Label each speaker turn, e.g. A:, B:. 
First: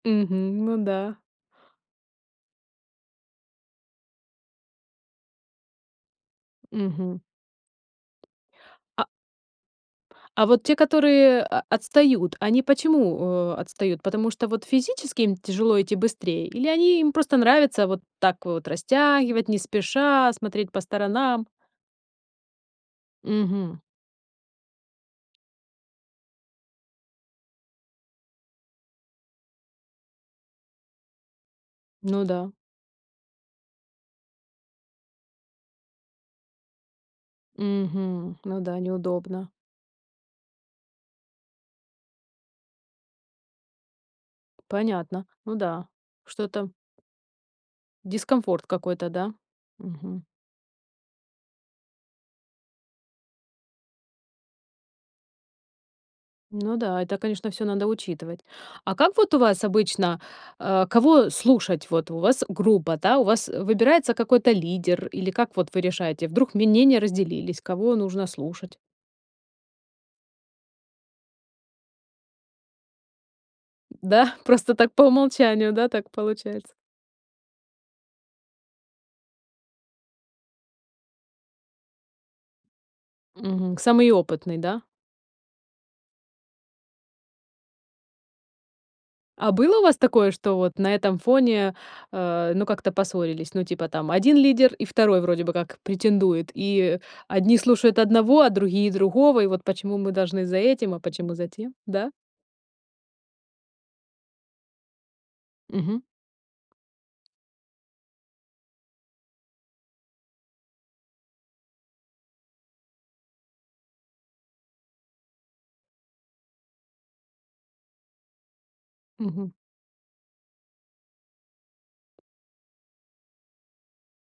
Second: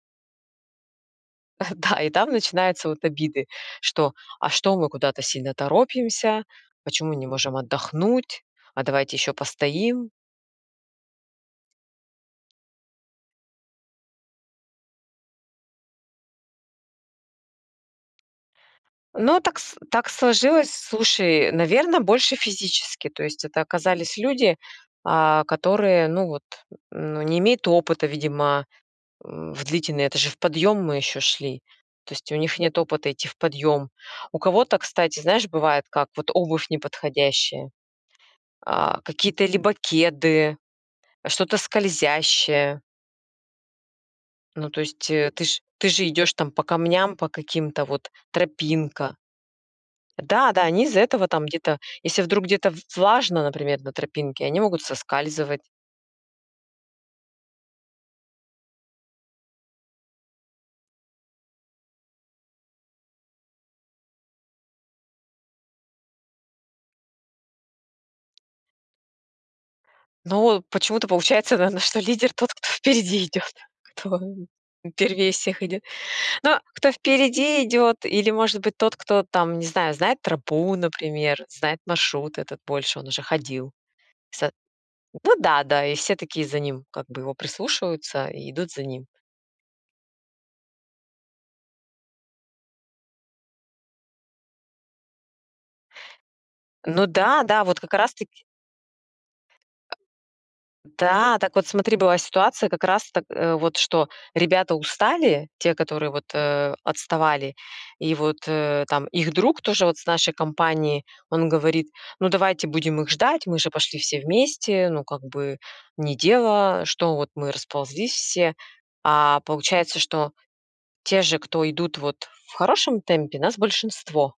A: Мгм, ну да.
B: Да, и там начинаются вот обиды, что: "А что мы куда-то сильно торопимся? Почему
A: Мгм.
B: не можем отдохнуть? А
A: А
B: давайте ещё постоим".
A: А вот те, которые о отстают, они почему, э, отстают? Потому что вот физически им тяжело идти быстрее? Или они им просто нравится вот так вот
B: Но
A: растягивать не
B: так с так
A: спеша, смотреть
B: сложилось,
A: по сторонам?
B: слушай, наверно, больше физически. То есть это
A: Мгм.
B: оказались люди, а, которые, ну вот, ну, не имеют опыта, видимо, м, в длительный это же в подъём мы ещё шли, то
A: Ну
B: есть у
A: да.
B: них нет опыта идти в подъём. У кого-то, кстати, знаешь, бывает как: вот обувь неподходящая,
A: Мгм. Ну да,
B: а, какие-то
A: неудобно.
B: либо кеды, что-то скользящее. Ну, то есть,
A: Понятно,
B: э, ты
A: ну
B: ж
A: да,
B: ты же идешь там по
A: что-то
B: камням, по каким-то вот,
A: Дискомфорт какой-то,
B: тропинка.
A: да? Мгм.
B: Да-да, они из-за этого там где-то, если вдруг где-то в влажно, например, на тропинке, они могут соскальзывать.
A: Ну да, это, конечно, всё надо учитывать. А как вот у вас обычно, э, кого слушать? Вот у вас группа, да? У вас, э, выбирается какой-то лидер? Или как вот вы решаете? Вдруг мнения разделились, кого нужно слушать?
B: Но почему-то получается, наверно, что лидер тот, кто впереди идёт, кто
A: Да, просто так по
B: первее всех
A: умолчанию,
B: идёт.
A: да, так
B: Но
A: получается?
B: кто впереди идёт или, может быть, тот, кто там, не знаю, знает тропу, например, знает маршрут этот больше, он уже ходил.
A: Мгм. Самый
B: Вса
A: опытный, да?
B: ну да-да, и все такие за ним, как бы, его прислушиваются и идут за ним.
A: А было у вас такое, что вот на этом фоне, э, ну как-то поссорились? Ну, типа, там 1 лидер, и 2 вроде бы как претендует, и
B: Ну
A: одни
B: да-да, вот как
A: слушают
B: раз
A: одного,
B: таки
A: а другие- другого, и вот: "Почему мы должны за этим, а почему
B: Да,
A: за
B: так вот
A: тем?"
B: смотри,
A: Да?
B: была ситуация как раз так, э, вот что ребята устали, те,
A: Мгм.
B: которые, вот, э, отставали, и вот, э, там их друг тоже вот с нашей компании, он говорит: "Ну, давайте будем их ждать, мы же пошли все вместе, ну как бы не дело, что вот мы расползлись все". А
A: Мгм.
B: получается, что те же, кто идут вот в хорошем темпе, нас большинство.